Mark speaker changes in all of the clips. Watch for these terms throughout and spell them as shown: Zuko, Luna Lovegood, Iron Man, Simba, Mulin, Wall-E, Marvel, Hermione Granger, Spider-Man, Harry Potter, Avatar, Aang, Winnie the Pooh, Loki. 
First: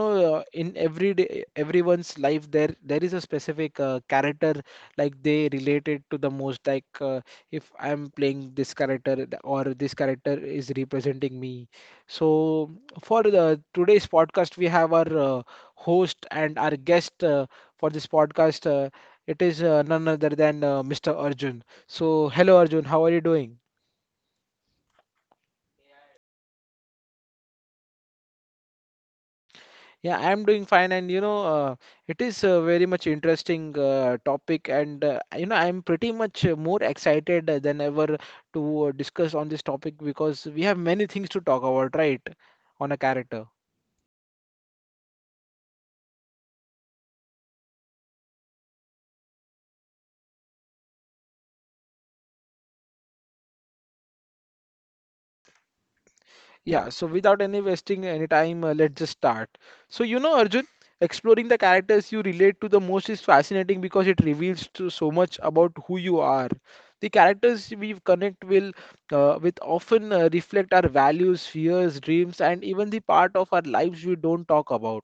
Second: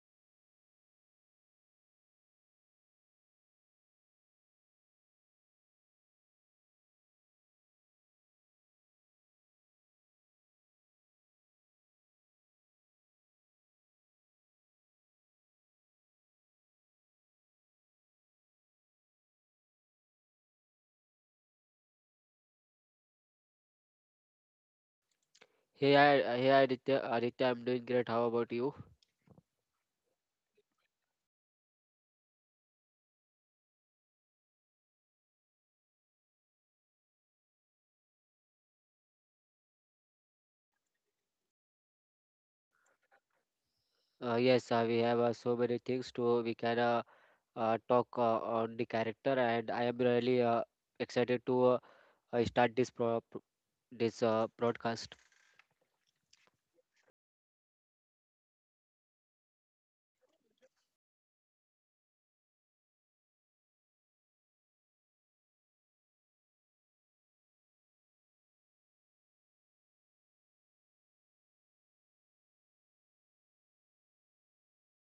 Speaker 1: in every day, everyone's life, there is a specific character like they related to the most. Like if I'm playing this character, or this character is representing me. So for the today's podcast, we have our host and our guest for this podcast. It is none other than Mr. Arjun. So hello, Arjun. How are you doing?
Speaker 2: Hey, hey, Aditya, I'm doing great. How about you?
Speaker 1: Yeah, I'm doing fine, and it is a very much interesting topic, and I'm pretty much more excited than ever to discuss on this topic because we have many things to talk about, right, on a character.
Speaker 2: Yes, we have so many things to we can talk on the character, and I am really excited to start this broadcast.
Speaker 1: Yeah, so without any wasting any time, let's just start. So, you know, Arjun, exploring the characters you relate to the most is fascinating because it reveals to so much about who you are. The characters we connect will with often reflect our values, fears, dreams, and even the part of our lives we don't talk about.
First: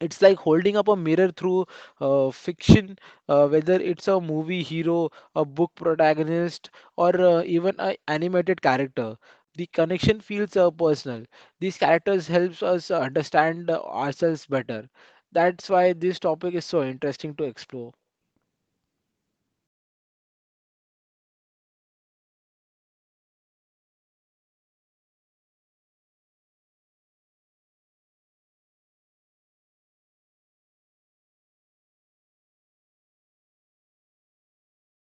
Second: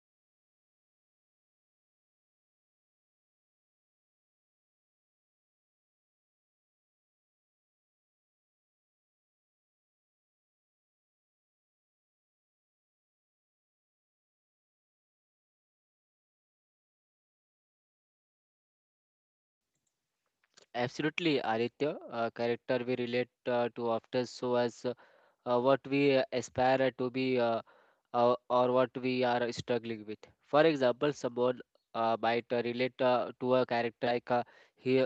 Speaker 1: It's like holding up a mirror through fiction, whether it's a movie hero, a book protagonist, or even an animated character. The connection feels personal. These characters helps us understand ourselves better. That's why this topic is so interesting to explore.
Speaker 2: Absolutely, Aditya, character we relate to often so as what we aspire to be or what we are struggling with. For example, someone might relate to a character like he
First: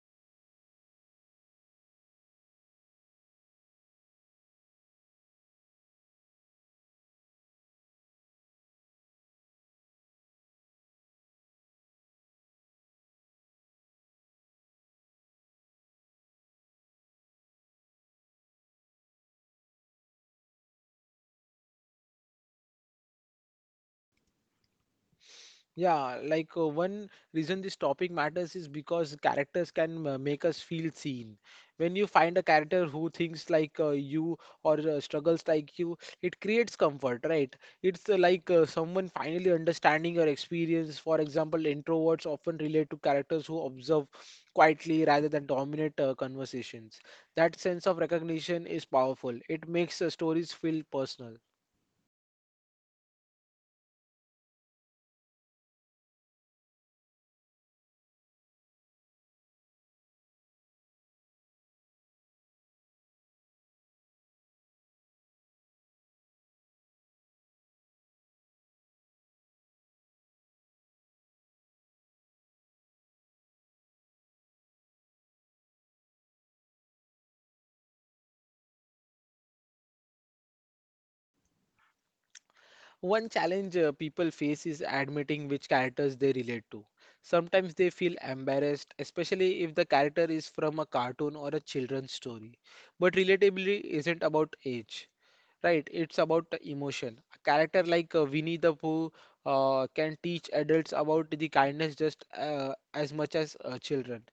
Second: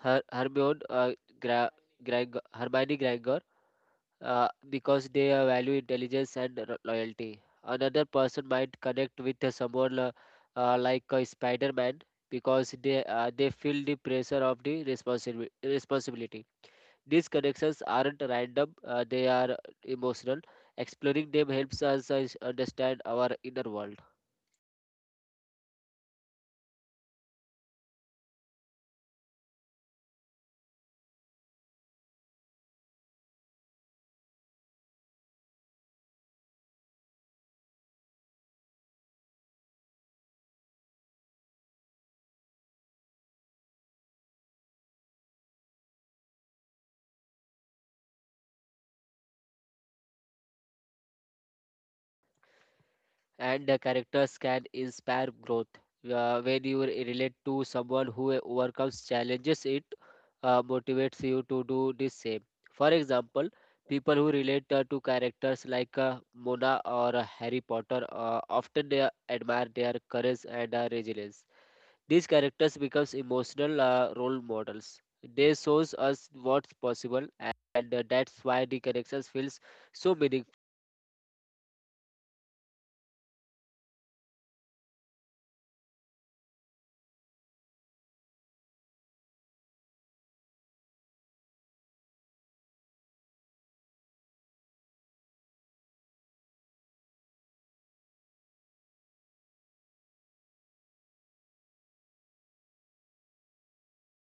Speaker 2: Her Hermione Gra Hermione Granger, because they value intelligence and loyalty. Another person might connect with someone like Spider-Man because they feel the pressure of the responsibility. These connections aren't random; they are emotional. Exploring them helps us understand our inner world.
Speaker 1: Yeah, like one reason this topic matters is because characters can make us feel seen. When you find a character who thinks like you or struggles like you, it creates comfort, right? It's like someone finally understanding your experience. For example, introverts often relate to characters who observe quietly rather than dominate conversations. That sense of recognition is powerful. It makes stories feel personal.
Speaker 2: And the characters can inspire growth. When you relate to someone who overcomes challenges, it motivates you to do the same. For example, people who relate to characters like Mona or Harry Potter often they admire their courage and resilience. These characters become emotional role models. They shows us what's possible, and that's why the connections feels so meaningful.
Speaker 1: One challenge people face is admitting which characters they relate to. Sometimes they feel embarrassed, especially if the character is from a cartoon or a children's story. But relatability isn't about age, right? It's about the emotion. A character like Winnie the Pooh can teach adults about the kindness just as much as children.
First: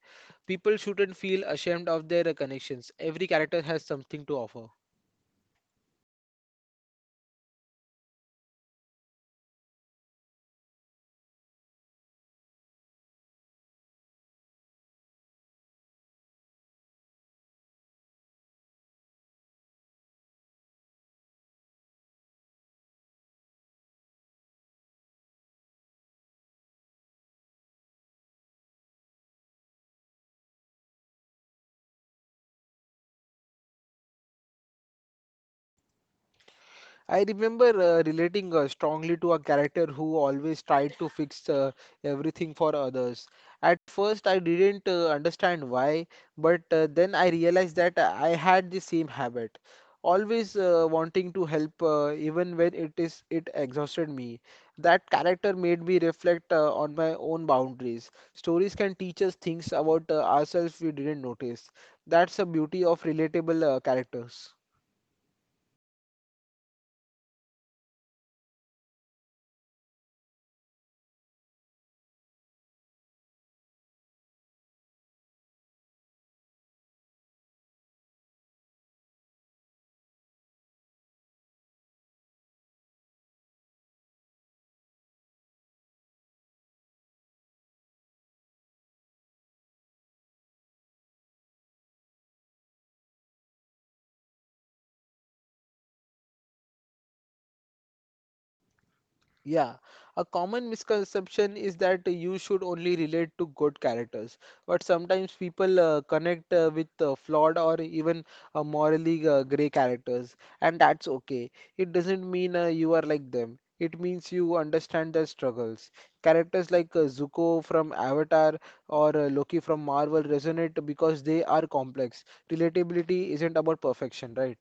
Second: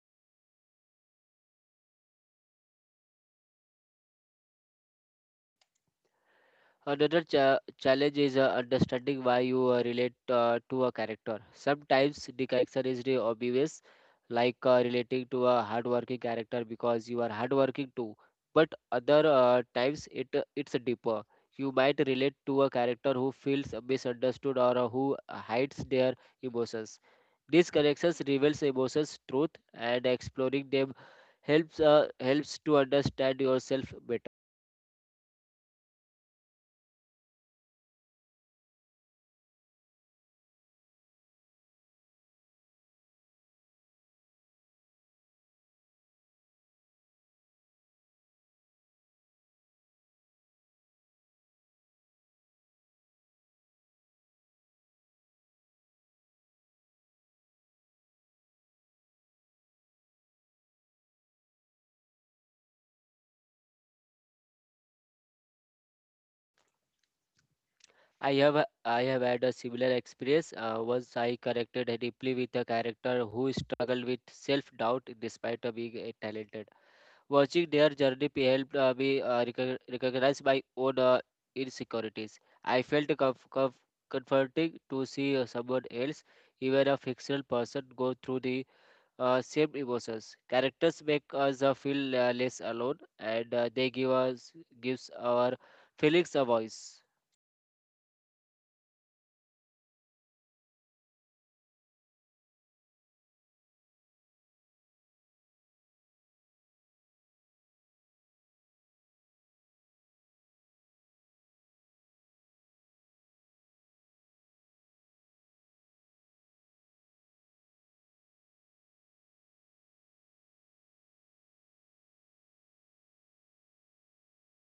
Speaker 1: People shouldn't feel ashamed of their connections. Every character has something to offer.
Speaker 2: Another challenge is understanding why you relate to a character. Sometimes the character is the obvious, like relating to a hardworking character because you are hardworking too. But other times it's deeper. You might relate to a character who feels misunderstood or who hides their emotions. These connections reveals emotions, truth, and exploring them helps to understand yourself better.
Speaker 1: I remember relating strongly to a character who always tried to fix everything for others. At first, I didn't understand why, but then I realized that I had the same habit, always wanting to help, even when it exhausted me. That character made me reflect on my own boundaries. Stories can teach us things about ourselves we didn't notice. That's the beauty of relatable characters.
Speaker 2: I have had a similar experience. Once I connected deeply with a character who struggled with self-doubt despite being talented. Watching their journey helped me recognize my own insecurities. I felt comforting to see someone else, even a fictional person, go through the same emotions. Characters make us feel less alone, and they gives our feelings a voice.
Speaker 1: Yeah, a common misconception is that you should only relate to good characters, but sometimes people connect with flawed or even morally gray characters, and that's okay. It doesn't mean you are like them. It means you understand their struggles. Characters like Zuko from Avatar or Loki from Marvel resonate because they are complex. Relatability isn't about perfection, right?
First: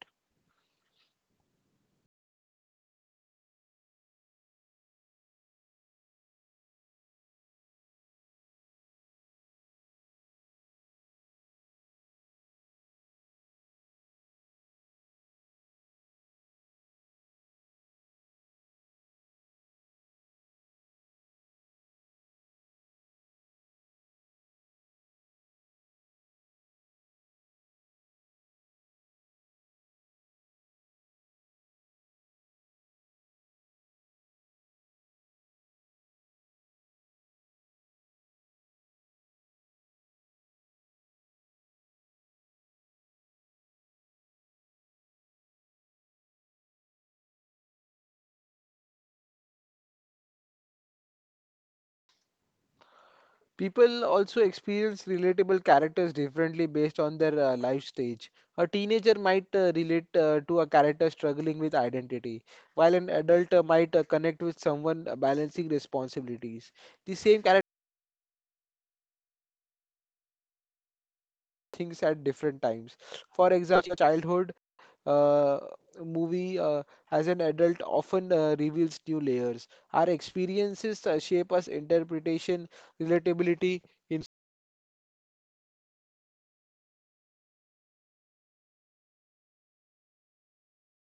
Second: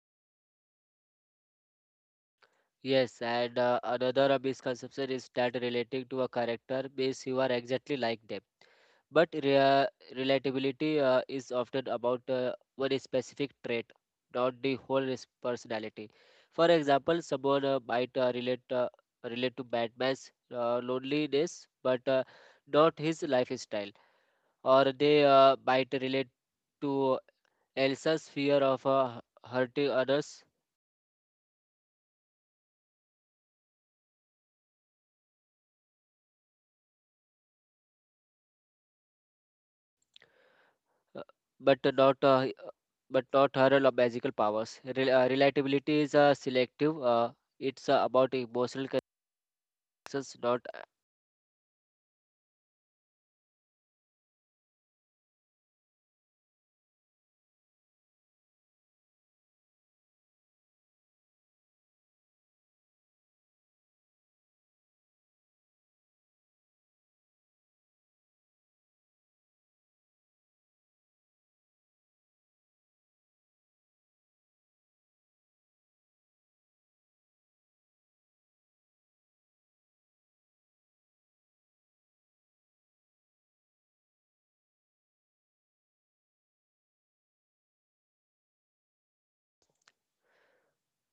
Speaker 2: Yes, and another misconception is that relating to a character means you are exactly like them. But relatability is often about one specific trait, not the whole personality. For example, someone might relate to Batman's loneliness, but not his lifestyle, or they might relate to Elsa's fear of hurting others, uh, but not uh, but not her magical powers. Relatability is selective. It's about emotional connections, not
Speaker 1: People also experience relatable characters differently based on their life stage. A teenager might relate to a character struggling with identity, while an adult might connect with someone balancing responsibilities. The same character thinks at different times. For example, a childhood uh, movie as an adult often reveals new layers. Our experiences shape us interpretation, relatability,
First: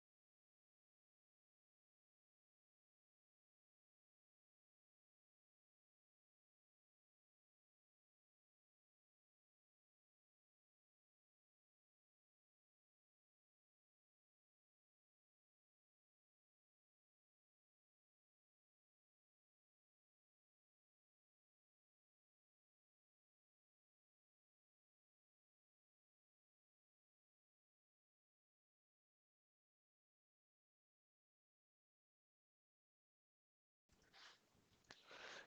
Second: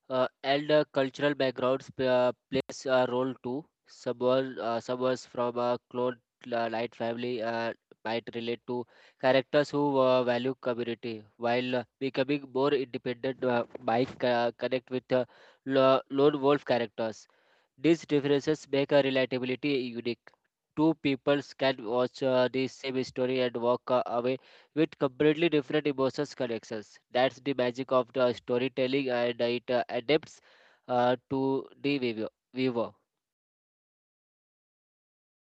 Speaker 2: and cultural backgrounds plays a role too. Someone from a clone light family might relate to characters who value community while becoming more independent. Might connect with lone wolf characters. These differences make a relatability unique. Two peoples can watch the same story and walk away with completely different emotions connections. That's the magic of the storytelling, and it adapts to the viewer.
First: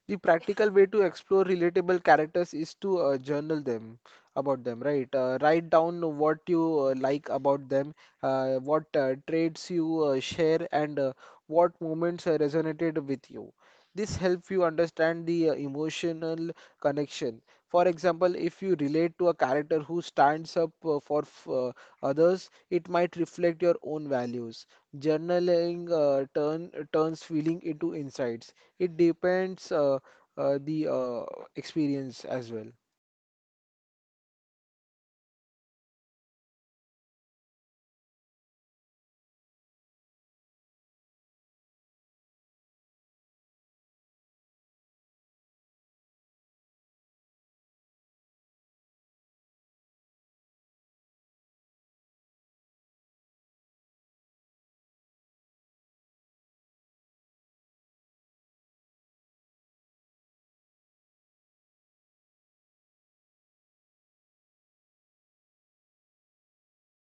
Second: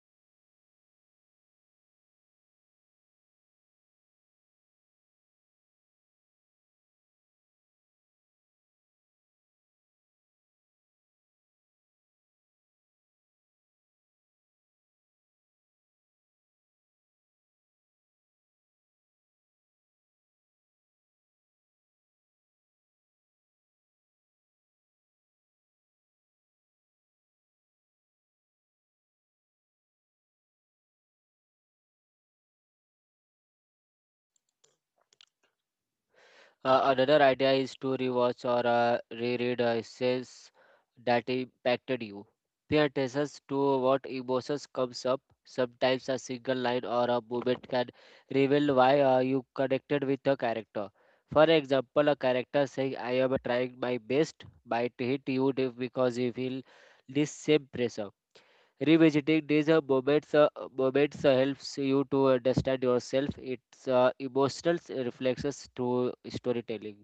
Speaker 1: the practical way to explore relatable characters is to journal them about them, right, write down what you like about them, what traits you share, and what moments resonated with you. This helps you understand the emotional connection. For example, if you relate to a character who stands up others, it might reflect your own values. Journaling turns feeling into insights. It depends the experience as well.
Speaker 2: Another idea is to rewatch or reread essays that impacted you. Pay attention to what emotions comes up. Sometimes a single line or a moment can reveal why you connected with a character. For example, a character saying "I am trying my best" might hit you because you feel this same pressure. Revisiting these moments helps you to understand yourself. It's emotional reflexes through storytelling.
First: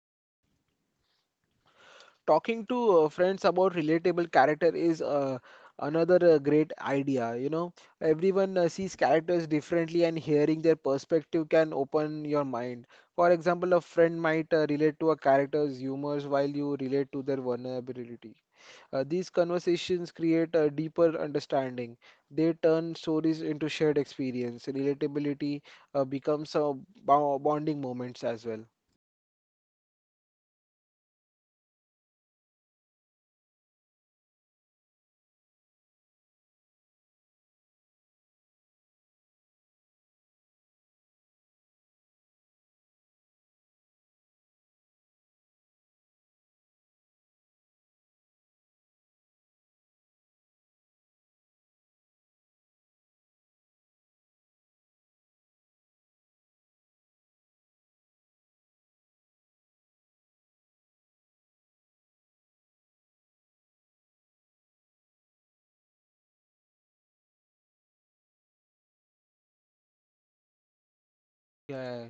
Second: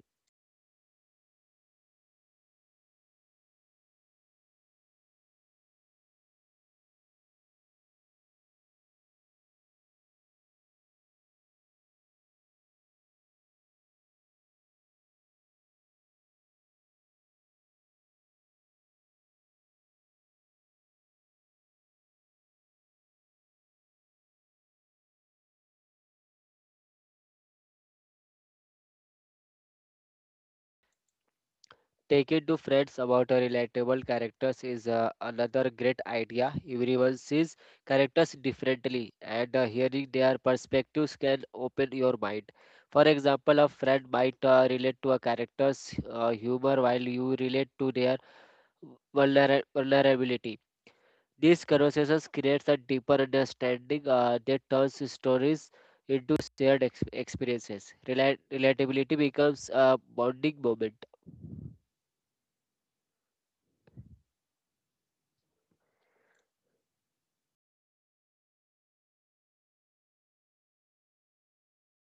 Speaker 1: Talking to friends about relatable character is another great idea. You know, everyone sees characters differently, and hearing their perspective can open your mind. For example, a friend might relate to a character's humors while you relate to their vulnerability. These conversations create a deeper understanding. They turn stories into shared experience. Relatability becomes a bonding moments as well.
Speaker 2: Taking to friends about relatable characters is another great idea. Everyone sees characters differently, and hearing their perspectives can open your mind. For example, a friend might relate to a character's humor while you relate to their vulnerability. These conversations creates a deeper understanding that turns stories into shared experiences. Relatability becomes a bonding moment.
Speaker 1: Yeah.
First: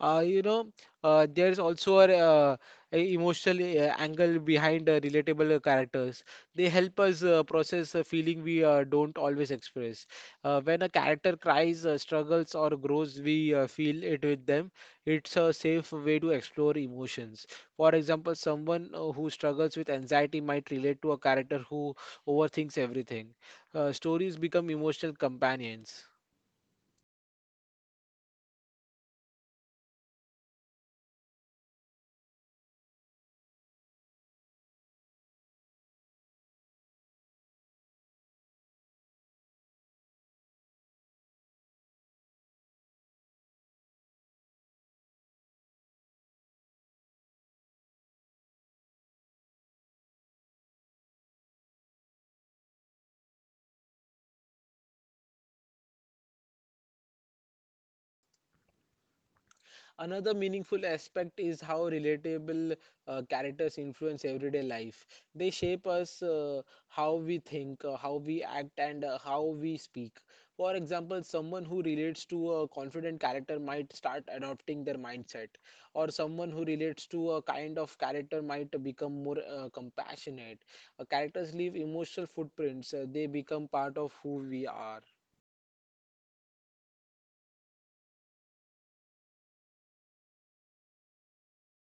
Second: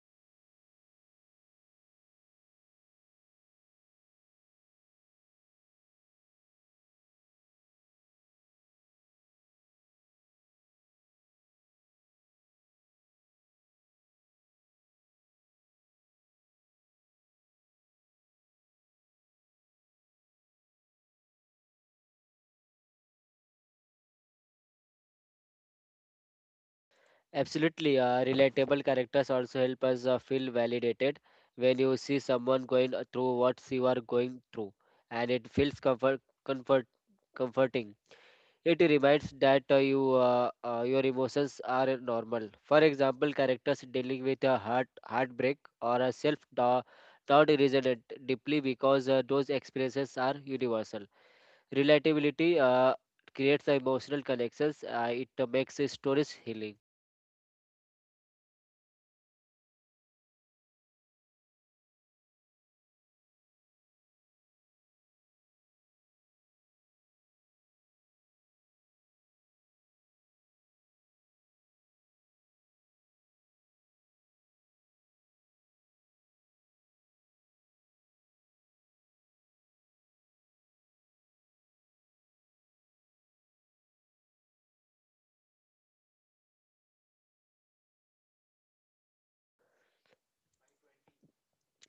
Speaker 1: uh, you know there is also a emotional angle behind relatable characters. They help us process a feeling we don't always express. When a character cries, struggles, or grows, we feel it with them. It's a safe way to explore emotions. For example, someone who struggles with anxiety might relate to a character who overthinks everything. Stories become emotional companions.
Speaker 2: Absolutely, relatable characters also help us feel validated when you see someone going through what you are going through, and it feels comforting. It reminds that your emotions are normal. For example, characters dealing with a heartbreak or a self doubt resonate deeply because those experiences are universal. Relatability creates emotional connections. It makes stories healing.
Speaker 1: Another meaningful aspect is how relatable characters influence everyday life. They shape us how we think, how we act, and how we speak. For example, someone who relates to a confident character might start adopting their mindset, or someone who relates to a kind of character might become more compassionate. Characters leave emotional footprints, they become part of who we are.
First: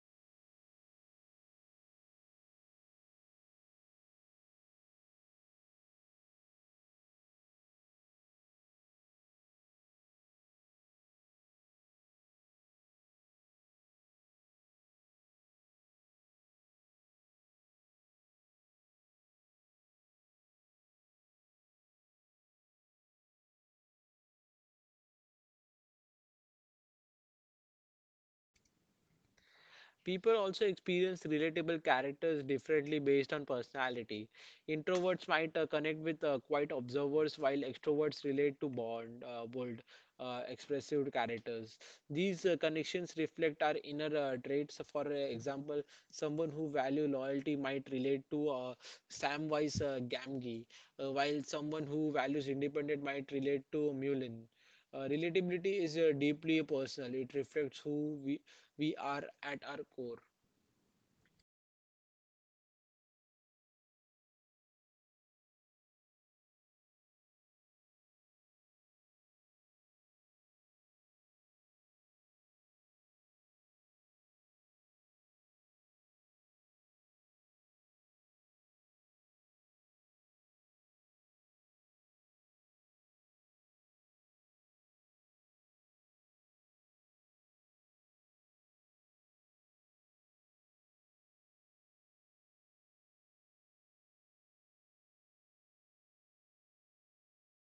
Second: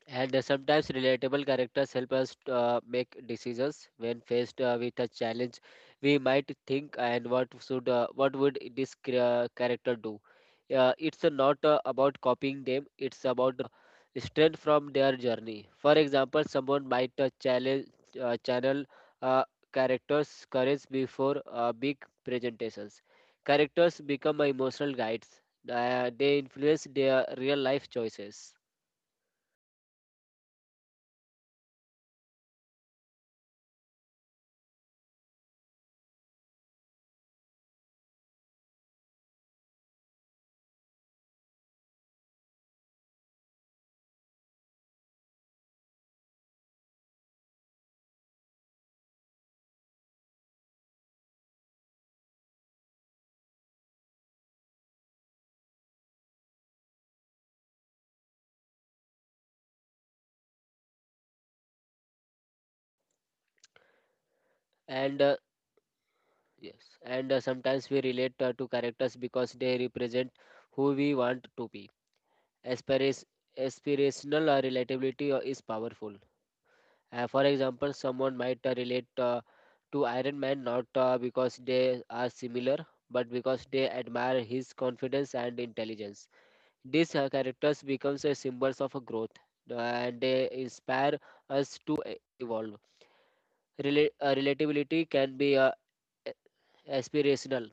Speaker 2: And sometimes relatable characters help us to, make decisions when faced with a challenge. We might think, and what would this character do? It's not about copying them. It's about strength from their journey. For example, someone might channel uh, characters' courage before big presentations. Characters become emotional guides. They influence their real life choices
Speaker 1: People also experience relatable characters differently based on personality. Introverts might connect with quiet observers, while extroverts relate to bold, expressive characters. These connections reflect our inner traits. For example, someone who value loyalty might relate to Samwise Gamgee, while someone who values independence might relate to Mulin. Relatability is deeply personal. It reflects who we are at our core.
Speaker 2: and Yes, and sometimes we relate to characters because they represent who we want to be. Aspiras- Aspirational relatability is powerful. For example, someone might relate to Iron Man not because they are similar, but because they admire his confidence and intelligence. These characters become a symbols of a growth, and they inspire us to evolve. Relatability can be aspirational.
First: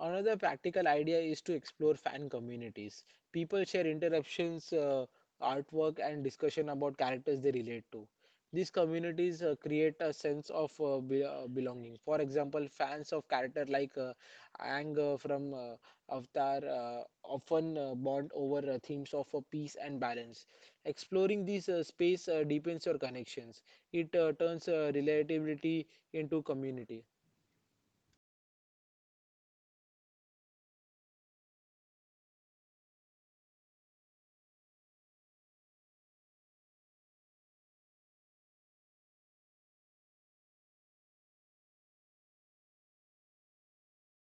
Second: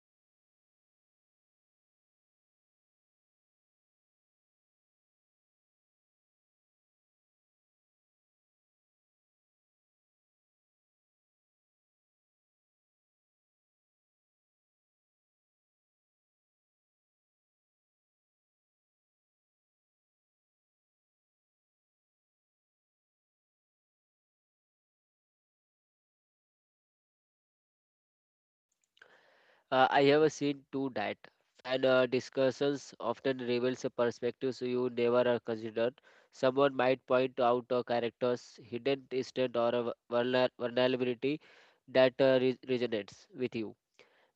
Speaker 1: Another practical idea is to explore fan communities. People share interruptions, artwork, and discussion about characters they relate to. These communities create a sense of belonging. For example, fans of character like Aang from Avatar often bond over themes of peace and balance. Exploring this space deepens your connections. It turns relatability into community.
Speaker 2: I have seen too that fan discussions often reveals a perspectives you never are considered. Someone might point out a character's hidden strength or a vulnerability that resonates with you.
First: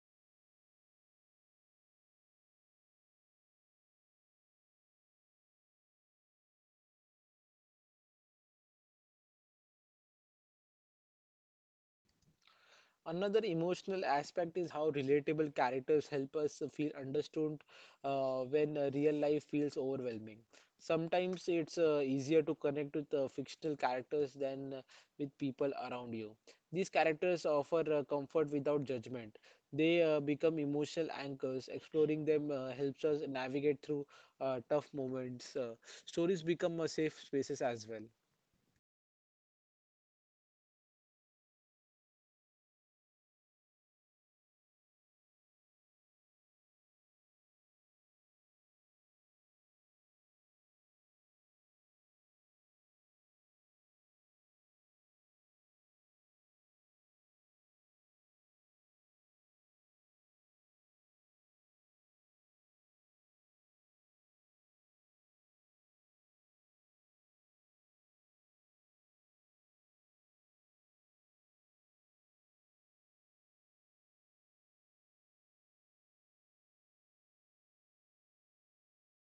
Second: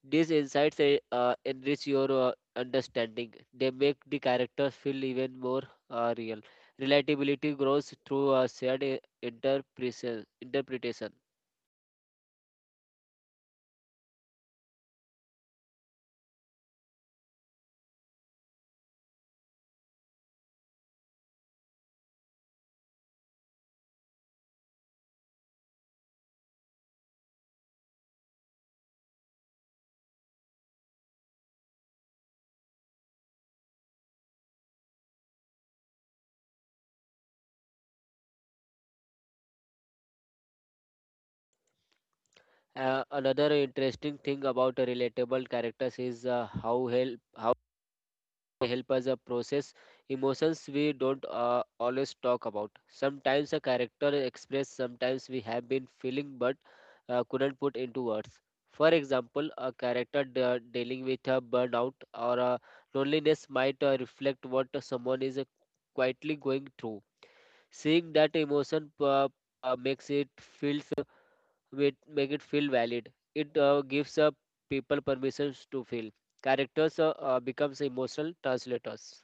Speaker 2: These insights enrich your understanding. They make the characters feel even more real. Relatability grows through a shared interpretation.
Speaker 1: Another emotional aspect is how relatable characters help us feel understood when real life feels overwhelming. Sometimes it's easier to connect with fictional characters than with people around you. These characters offer comfort without judgment. They become emotional anchors. Exploring them helps us navigate through tough moments. Stories become safe spaces as well.
Speaker 2: Another interesting thing about a relatable characters is how they help us process emotions we don't always talk about. Sometimes a character express sometimes we have been feeling but couldn't put into words. For example, a character dealing with a burnout or a loneliness might reflect what someone is quietly going through. Seeing that emotion uh, makes it feel make it feel valid. It gives people permissions to feel. Characters becomes emotional translators.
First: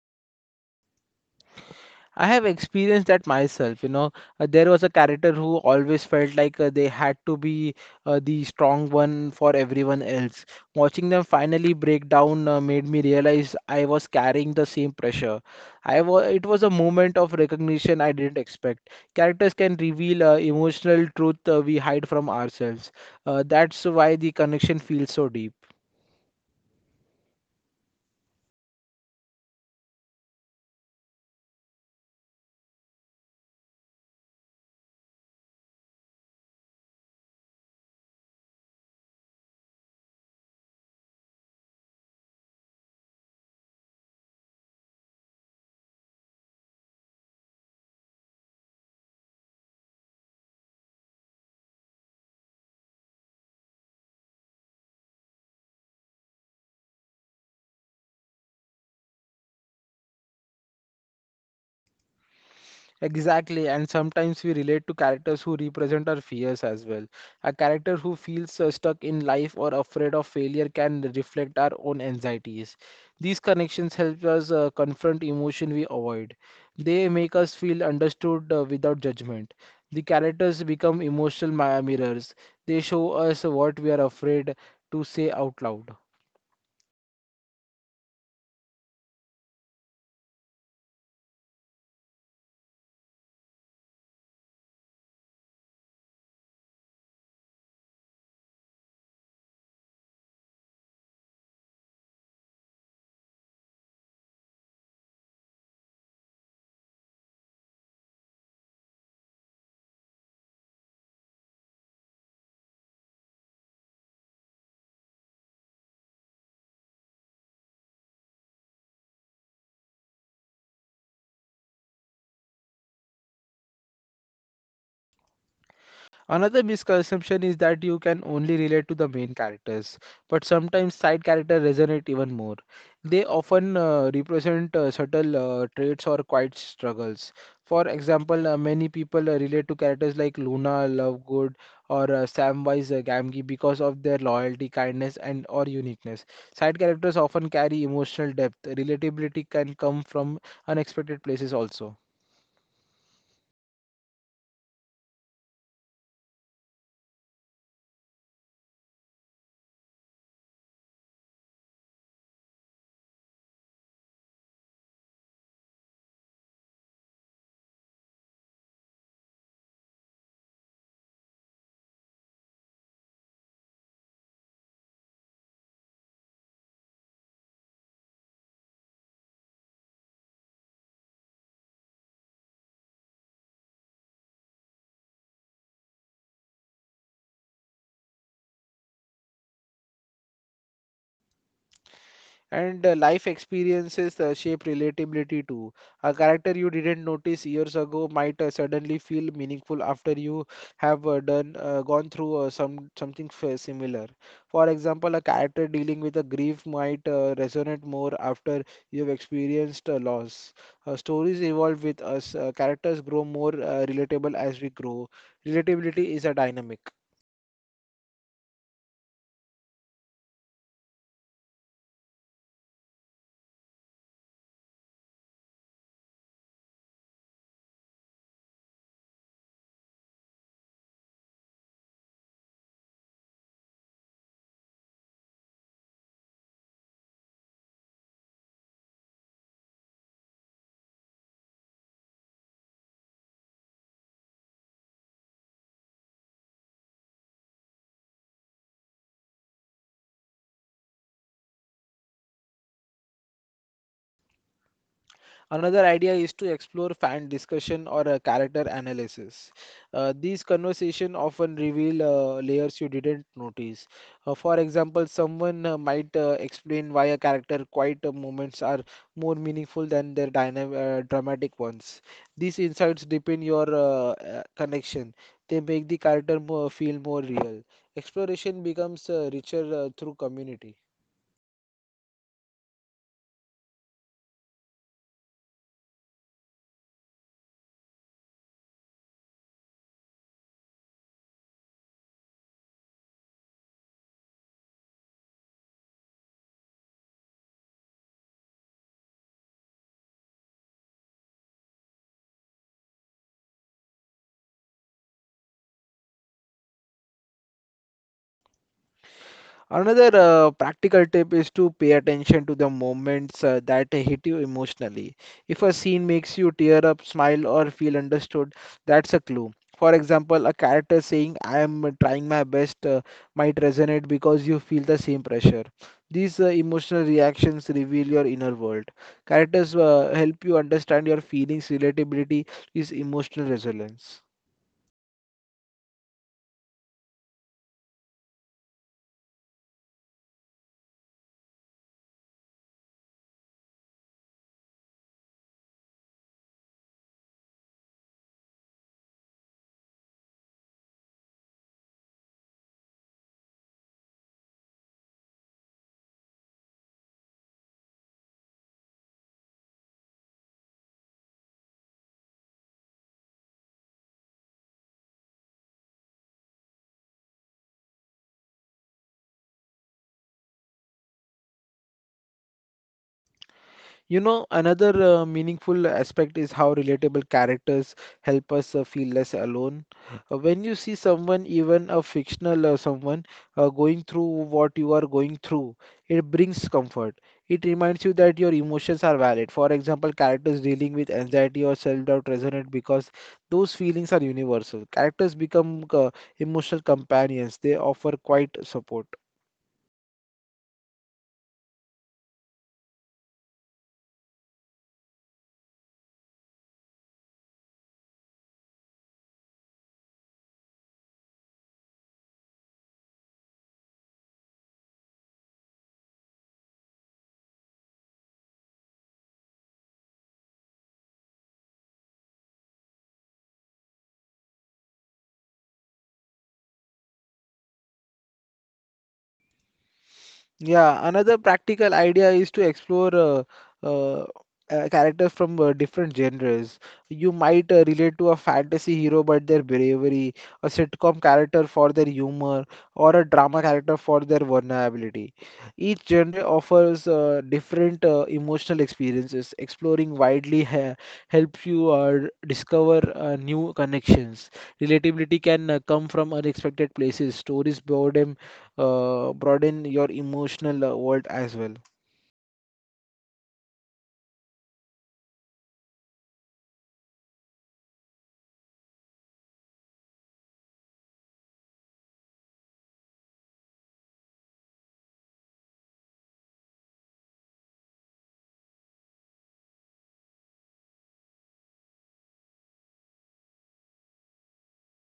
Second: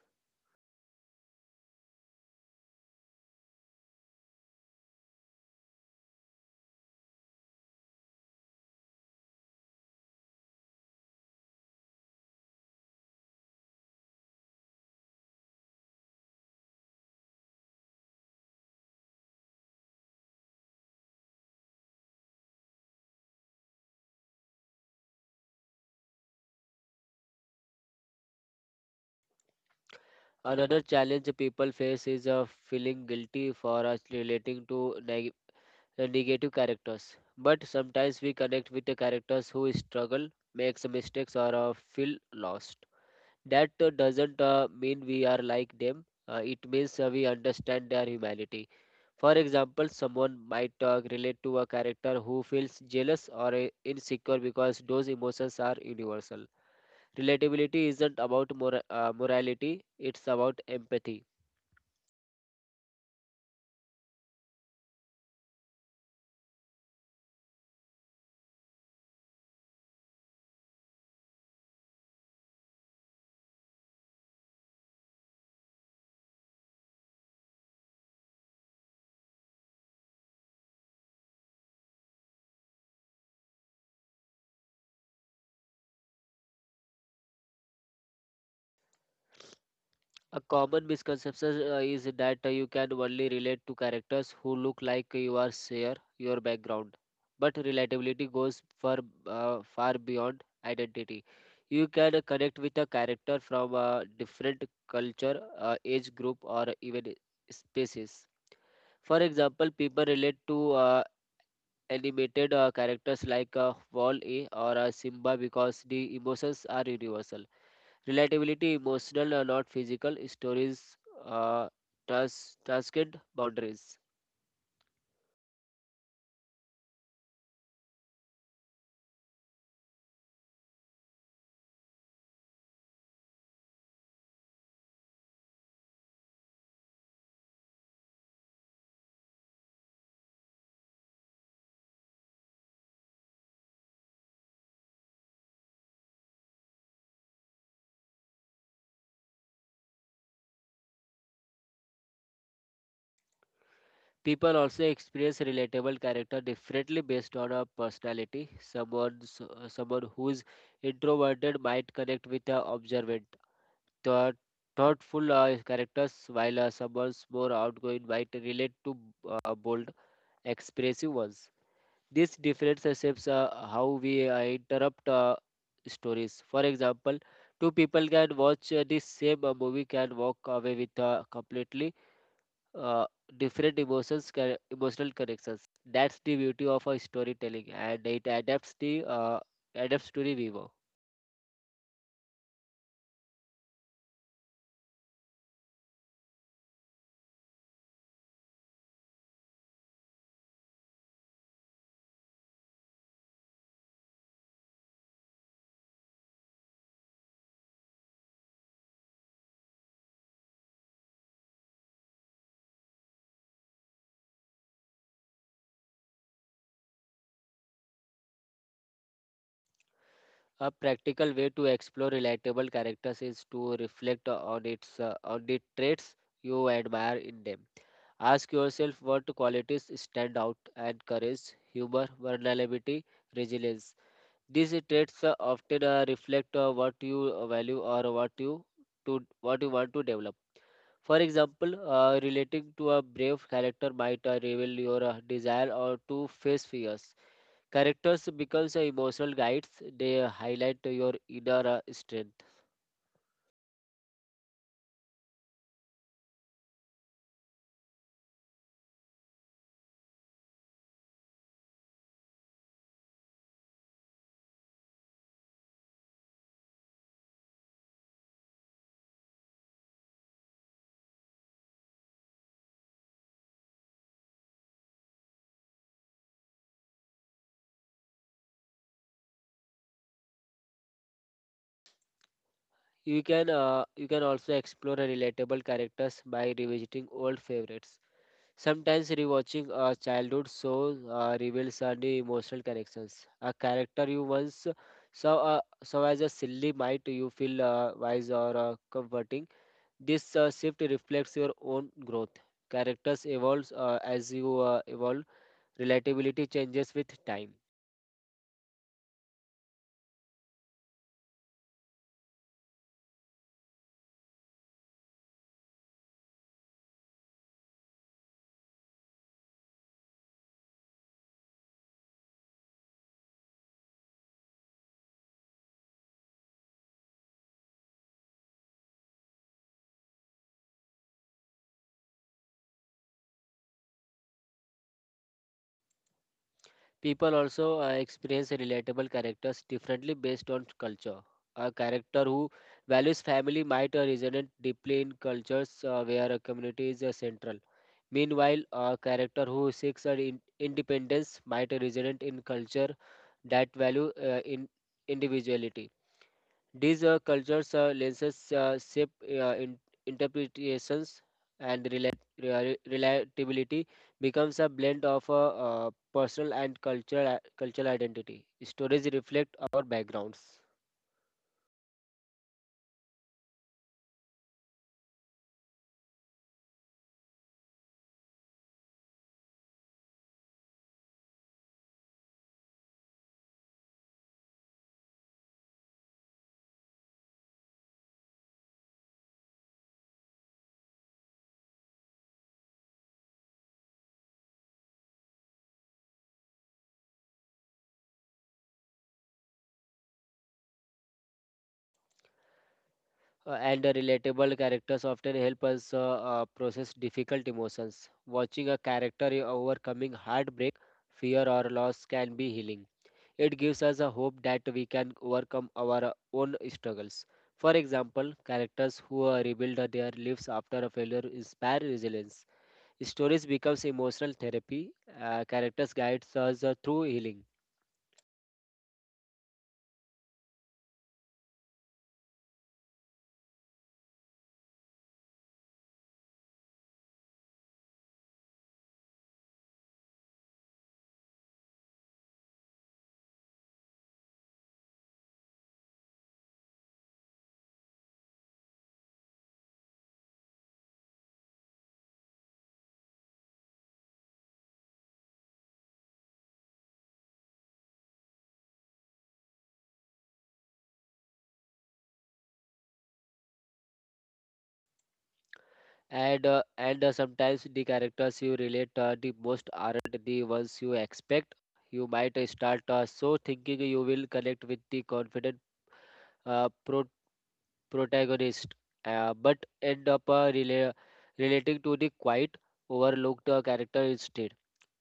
Speaker 1: I have experienced that myself. You know, there was a character who always felt like they had to be the strong one for everyone else. Watching them finally break down made me realize I was carrying the same pressure. I wa It was a moment of recognition I didn't expect. Characters can reveal emotional truth we hide from ourselves. That's why the connection feels so deep.
Speaker 2: Another challenge people face is feeling guilty for us relating to negative characters. But sometimes we connect with the characters who struggle, makes mistakes, or feel lost. That doesn't mean we are like them. It means we understand their humanity. For example, someone might relate to a character who feels jealous or insecure because those emotions are universal. Relatability isn't about morality; it's about empathy.
Speaker 1: Exactly, and sometimes we relate to characters who represent our fears as well. A character who feels stuck in life or afraid of failure can reflect our own anxieties. These connections help us confront emotion we avoid. They make us feel understood without judgment. The characters become emotional mirrors. They show us what we are afraid to say out loud.
Speaker 2: A common misconception is that you can only relate to characters who look like you are share your background. But relatability goes far, far beyond identity. You can connect with a character from a different culture, age group, or even species. For example, people relate to animated characters like Wall-E or Simba because the emotions are universal. Relatability, emotional, not physical. Stories uh, tasked boundaries.
Speaker 1: Another misconception is that you can only relate to the main characters, but sometimes side characters resonate even more. They often represent subtle traits or quiet struggles. For example, many people relate to characters like Luna, Lovegood, or Samwise Gamgee because of their loyalty, kindness, and or uniqueness. Side characters often carry emotional depth. Relatability can come from unexpected places also.
Speaker 2: People also experience relatable character differently based on a personality. Someone who's introverted might connect with a observant, thought, thoughtful characters, while someone's more outgoing might relate to bold, expressive ones. These difference shapes how we interrupt stories. For example, two people can watch this same movie can walk away with completely uh, different emotions, emotional connections. That's the beauty of a storytelling, and it adapts to the viewer.
Speaker 1: And life experiences shape relatability too. A character you didn't notice years ago might suddenly feel meaningful after you have done gone through something similar. For example, a character dealing with a grief might resonate more after you've experienced a loss. Stories evolve with us. Characters grow more relatable as we grow. Relatability is a dynamic.
Speaker 2: A practical way to explore relatable characters is to reflect on the traits you admire in them. Ask yourself what qualities stand out and courage, humor, vulnerability, resilience. These traits often reflect what you value or what you want to develop. For example, relating to a brave character might reveal your desire or to face fears. Characters becomes emotional guides. They highlight your inner strength.
Speaker 1: Another idea is to explore fan discussion or a character analysis. These conversations often reveal layers you didn't notice. For example, someone might explain why a character quiet moments are more meaningful than their dynam dramatic ones. These insights deepen your connection. They make the character feel more real. Exploration becomes richer through community.
Speaker 2: You can also explore relatable characters by revisiting old favorites. Sometimes rewatching a childhood show reveals a new emotional connections. A character you once saw as a silly might you feel wise or comforting. This shift reflects your own growth. Characters evolve as you evolve. Relatability changes with time.
Speaker 1: Another practical tip is to pay attention to the moments that hit you emotionally. If a scene makes you tear up, smile, or feel understood, that's a clue. For example, a character saying, "I am trying my best," might resonate because you feel the same pressure. These emotional reactions reveal your inner world. Characters help you understand your feelings, relatability is emotional resilience.
Speaker 2: People also experience relatable characters differently based on culture. A character who values family might resonate deeply in cultures where a community is central. Meanwhile, a character who seeks independence might resonate in culture that value in individuality. These cultures lenses shape interpretations and relatability becomes a blend of personal and cultural identity. Stories reflect our backgrounds.
Speaker 1: Another meaningful aspect is how relatable characters help us feel less alone. When you see someone, even a fictional someone, going through what you are going through, it brings comfort. It reminds you that your emotions are valid. For example, characters dealing with anxiety or self-doubt resonate because those feelings are universal. Characters become emotional companions. They offer quite support.
Speaker 2: And the relatable characters often help us process difficult emotions. Watching a character overcoming heartbreak, fear, or loss can be healing. It gives us a hope that we can overcome our own struggles. For example, characters who rebuild their lives after a failure inspire resilience. Stories becomes emotional therapy. Characters guides us through healing.
Speaker 1: Yeah, another practical idea is to explore uh, characters from different genres. You might relate to a fantasy hero but their bravery, a sitcom character for their humor, or a drama character for their vulnerability. Each genre offers different emotional experiences. Exploring widely ha helps you discover new connections. Relatability can come from unexpected places. Stories, boredom, broaden your emotional world as well.
Speaker 2: And sometimes the characters you relate the most aren't the ones you expect. You might start so thinking you will connect with the confident uh, protagonist, but end up relating to the quite overlooked character instead.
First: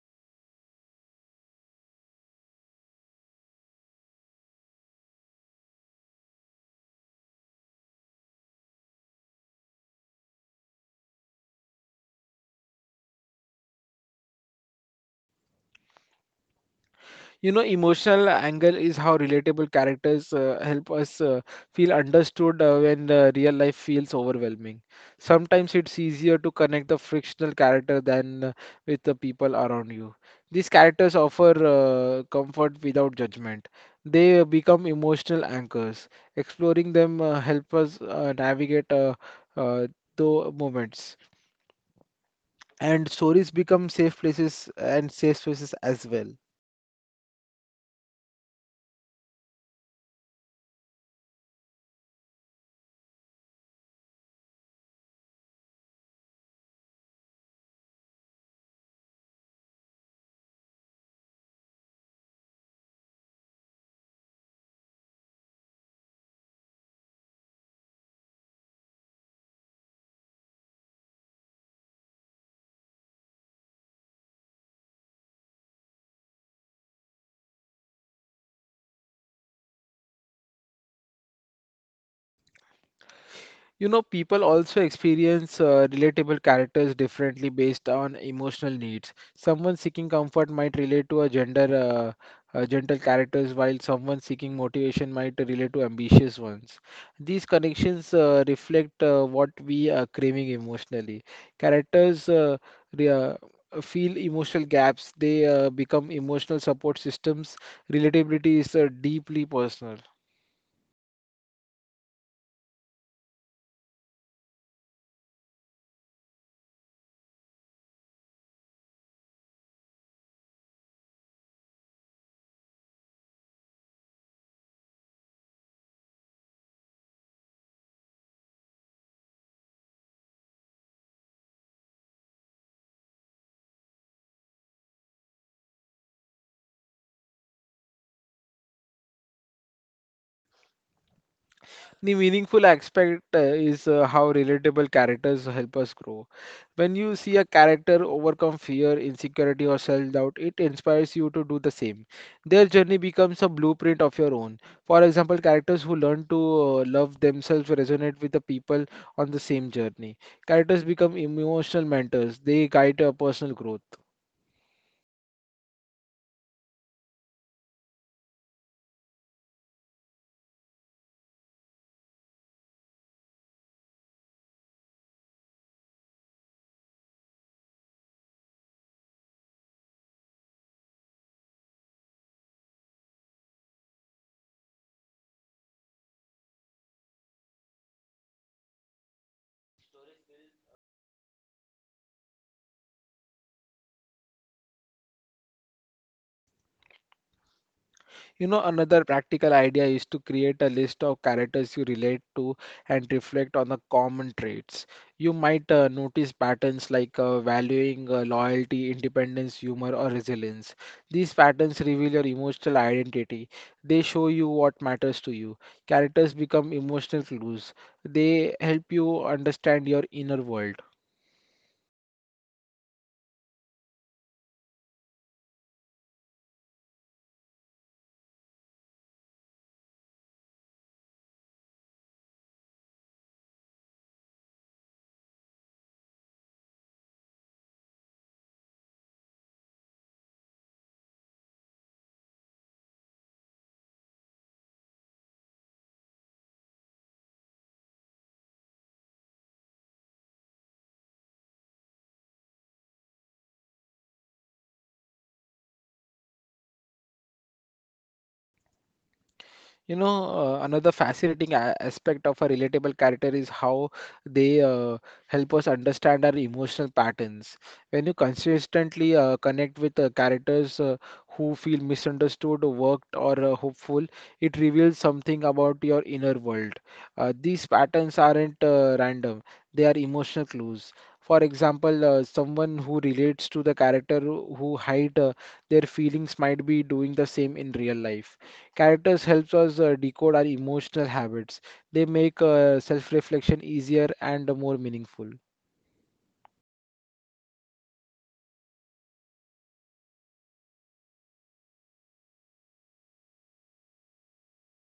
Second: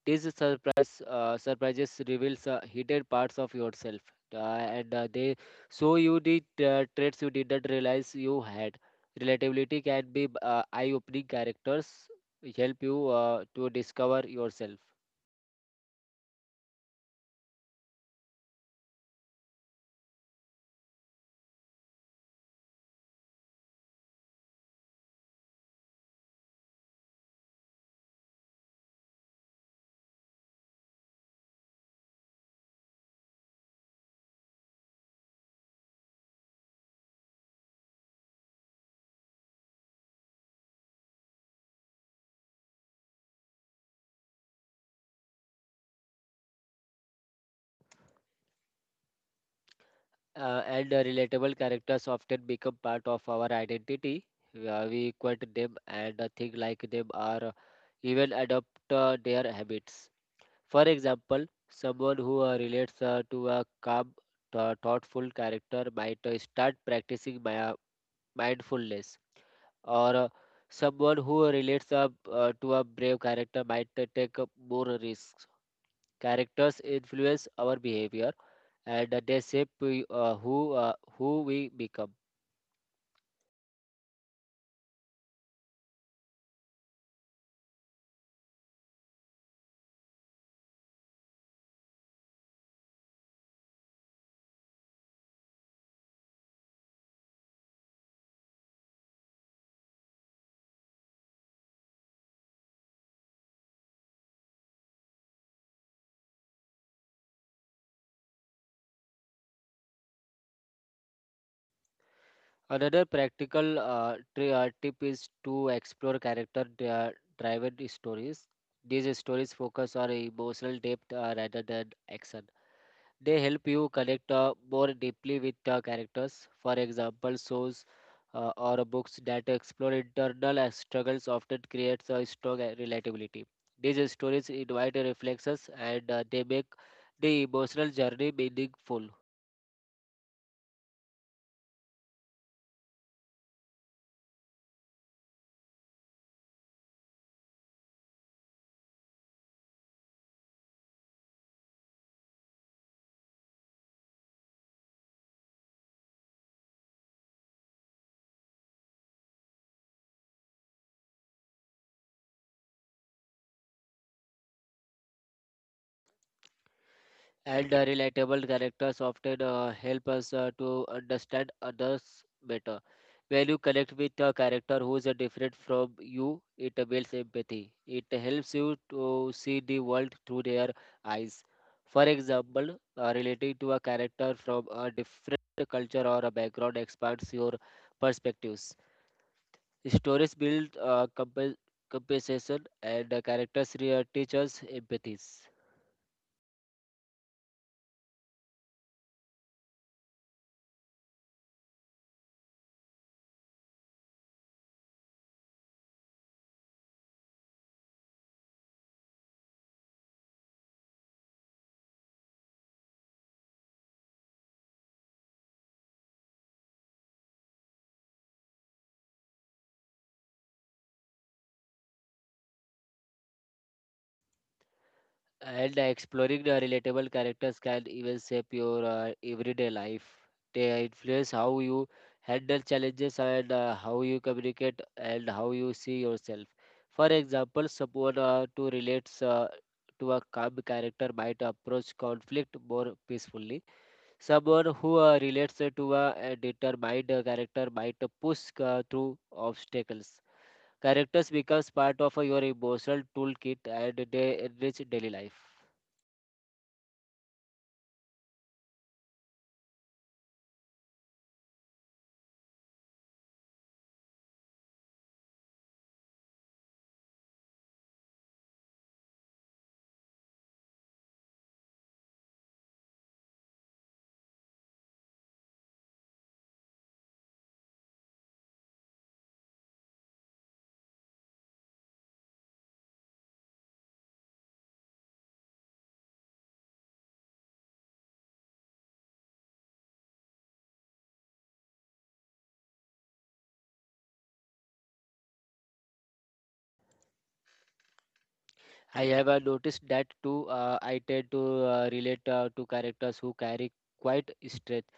Speaker 2: These surprises reveals hidden parts of yourself, and they show you the traits you didn't realize you had. Relatability can be eye-opening characters help you to discover yourself.
Speaker 1: Emotional angle is how relatable characters help us feel understood when real life feels overwhelming. Sometimes it's easier to connect the frictional character than with the people around you. These characters offer comfort without judgment. They become emotional anchors. Exploring them help us navigate uh, the moments, and stories become safe places and safe spaces as well.
Speaker 2: And relatable characters often become part of our identity. We quote them and think like them or even adopt their habits. For example, someone who relates to a calm, thoughtful character might start practicing my, mindfulness, or someone who relates to a brave character might take up more risks. Characters influence our behavior and they shape who we become.
Speaker 1: You know, people also experience relatable characters differently based on emotional needs. Someone seeking comfort might relate to a gentle characters, while someone seeking motivation might relate to ambitious ones. These connections reflect what we are craving emotionally. Characters re- uh, feel emotional gaps. They become emotional support systems. Relatability is deeply personal.
Speaker 2: Another practical tip is to explore character driven stories. These stories focus on emotional depth rather than action. They help you connect more deeply with the characters. For example, shows or books that explore internal struggles often creates a strong relatability. These stories invite reflections and they make the emotional journey meaningful.
Speaker 1: The meaningful aspect is how relatable characters help us grow. When you see a character overcome fear, insecurity, or self doubt, it inspires you to do the same. Their journey becomes a blueprint of your own. For example, characters who learn to love themselves resonate with the people on the same journey. Characters become emotional mentors, they guide personal growth.
Speaker 2: And relatable characters often help us to understand others better. When you connect with a character who is different from you, it builds empathy. It helps you to see the world through their eyes. For example, relating to a character from a different culture or a background expands your perspectives. Stories build compensation, and characters teach us empathies.
Speaker 1: You know, another practical idea is to create a list of characters you relate to and reflect on the common traits. You might notice patterns like valuing loyalty, independence, humor, or resilience. These patterns reveal your emotional identity. They show you what matters to you. Characters become emotional clues. They help you understand your inner world.
Speaker 2: And exploring the relatable characters can even shape your everyday life. They influence how you handle challenges and how you communicate and how you see yourself. For example, someone who relates to a calm character might approach conflict more peacefully. Someone who relates to a, determined character might push through obstacles. Characters becomes part of your emotional toolkit and they enrich daily life.
Speaker 1: Another fascinating aspect of a relatable character is how they help us understand our emotional patterns. When you consistently connect with characters who feel misunderstood, worked, or hopeful, it reveals something about your inner world. These patterns aren't random, they are emotional clues. For example, someone who relates to the character who hide their feelings might be doing the same in real life. Characters helps us decode our emotional habits. They make self-reflection easier and more meaningful.
Speaker 2: I have noticed that too. I tend to relate to characters who carry quite strength.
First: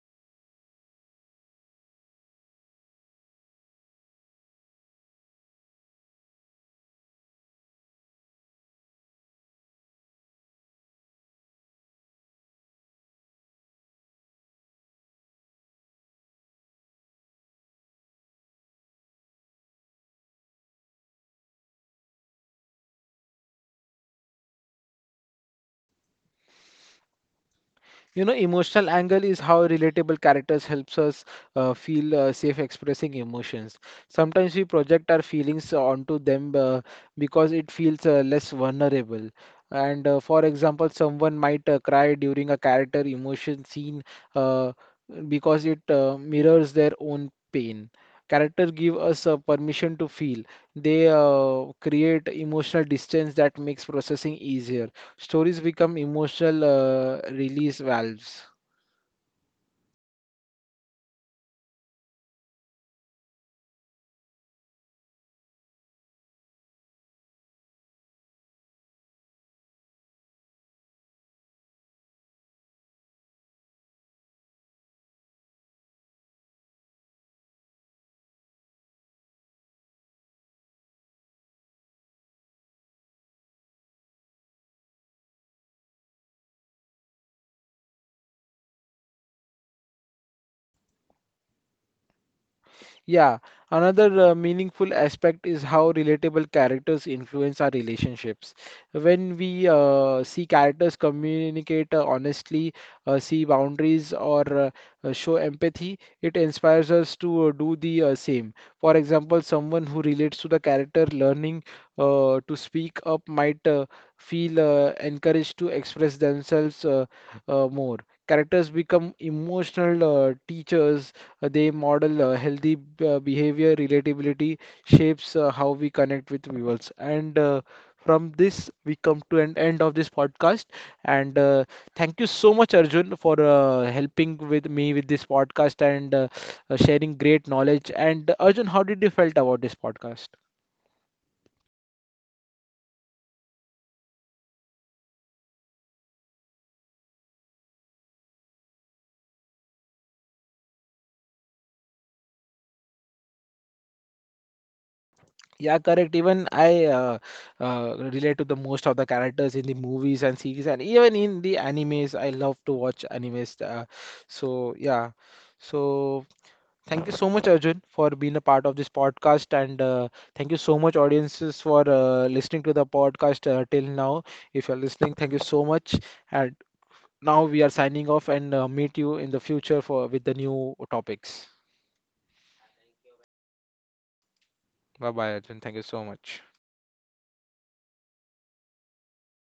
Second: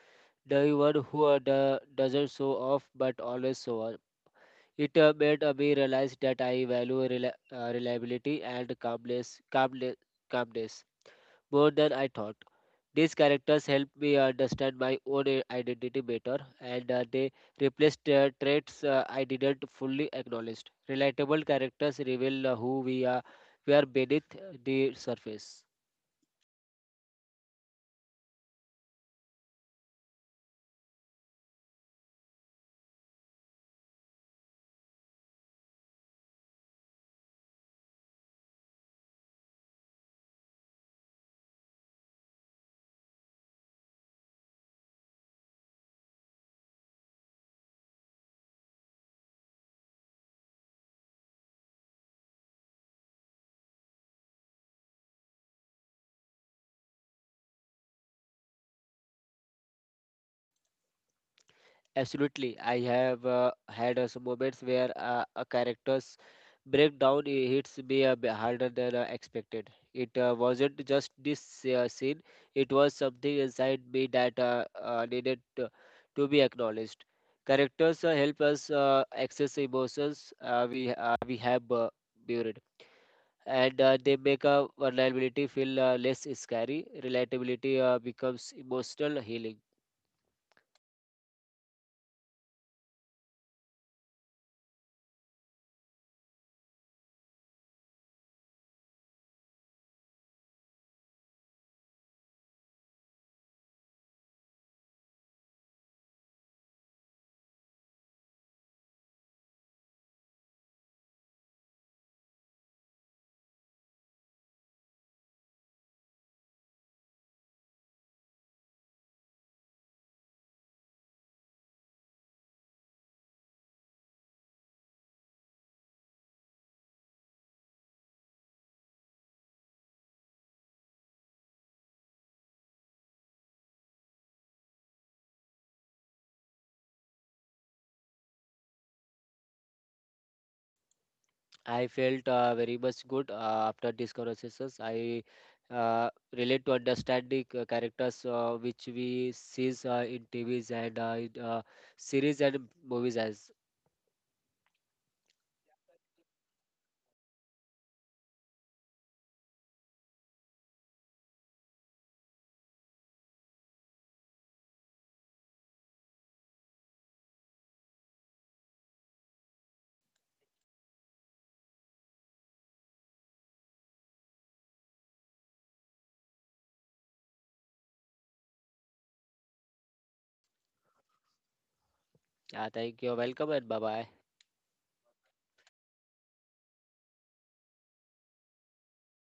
Speaker 2: The one who doesn't show off but always shows. It made me realize that I value reliability and calmness more than I thought. These characters helped me understand my own identity better, and they replaced traits I didn't fully acknowledge. Relatable characters reveal who we are beneath the surface.
Speaker 1: You know, emotional angle is how relatable characters helps us feel safe expressing emotions. Sometimes we project our feelings onto them because it feels less vulnerable, and for example, someone might cry during a character emotion scene uh, because it mirrors their own pain. Characters give us permission to feel. They create emotional distance that makes processing easier. Stories become emotional release valves.
Speaker 2: Absolutely, I have had some moments where a character's breakdown hits me a bit harder than expected. It wasn't just this scene; it was something inside me that needed to be acknowledged. Characters help us access emotions uh, we have buried, and they make our vulnerability feel less scary. Relatability becomes emotional healing.
Speaker 1: Yeah, another meaningful aspect is how relatable characters influence our relationships. When we see characters communicate honestly, see boundaries, or show empathy, it inspires us to do the same. For example, someone who relates to the character learning to speak up might feel encouraged to express themselves more. Characters become emotional teachers. Uh, They model healthy behavior, relatability shapes how we connect with viewers. And from this, we come to an end of this podcast. And Thank you so much, Arjun, for helping with me with this podcast, and sharing great knowledge. And Arjun, how did you felt about this podcast?
Speaker 2: I felt very much good after these conversations. I uh, relate to understanding characters which we sees in TVs and in series and movies as.
Speaker 1: Yeah, correct. Even I relate to the most of the characters in the movies and series, and even in the animes. I love to watch animes. So yeah, so thank you so much, Arjun, for being a part of this podcast, and thank you so much, audiences, for listening to the podcast till now. If you're listening, thank you so much. And now we are signing off, and meet you in the future for with the new topics.
Speaker 2: Thank you. Welcome and bye bye.
Speaker 1: Bye bye, Arjun. Thank you so much.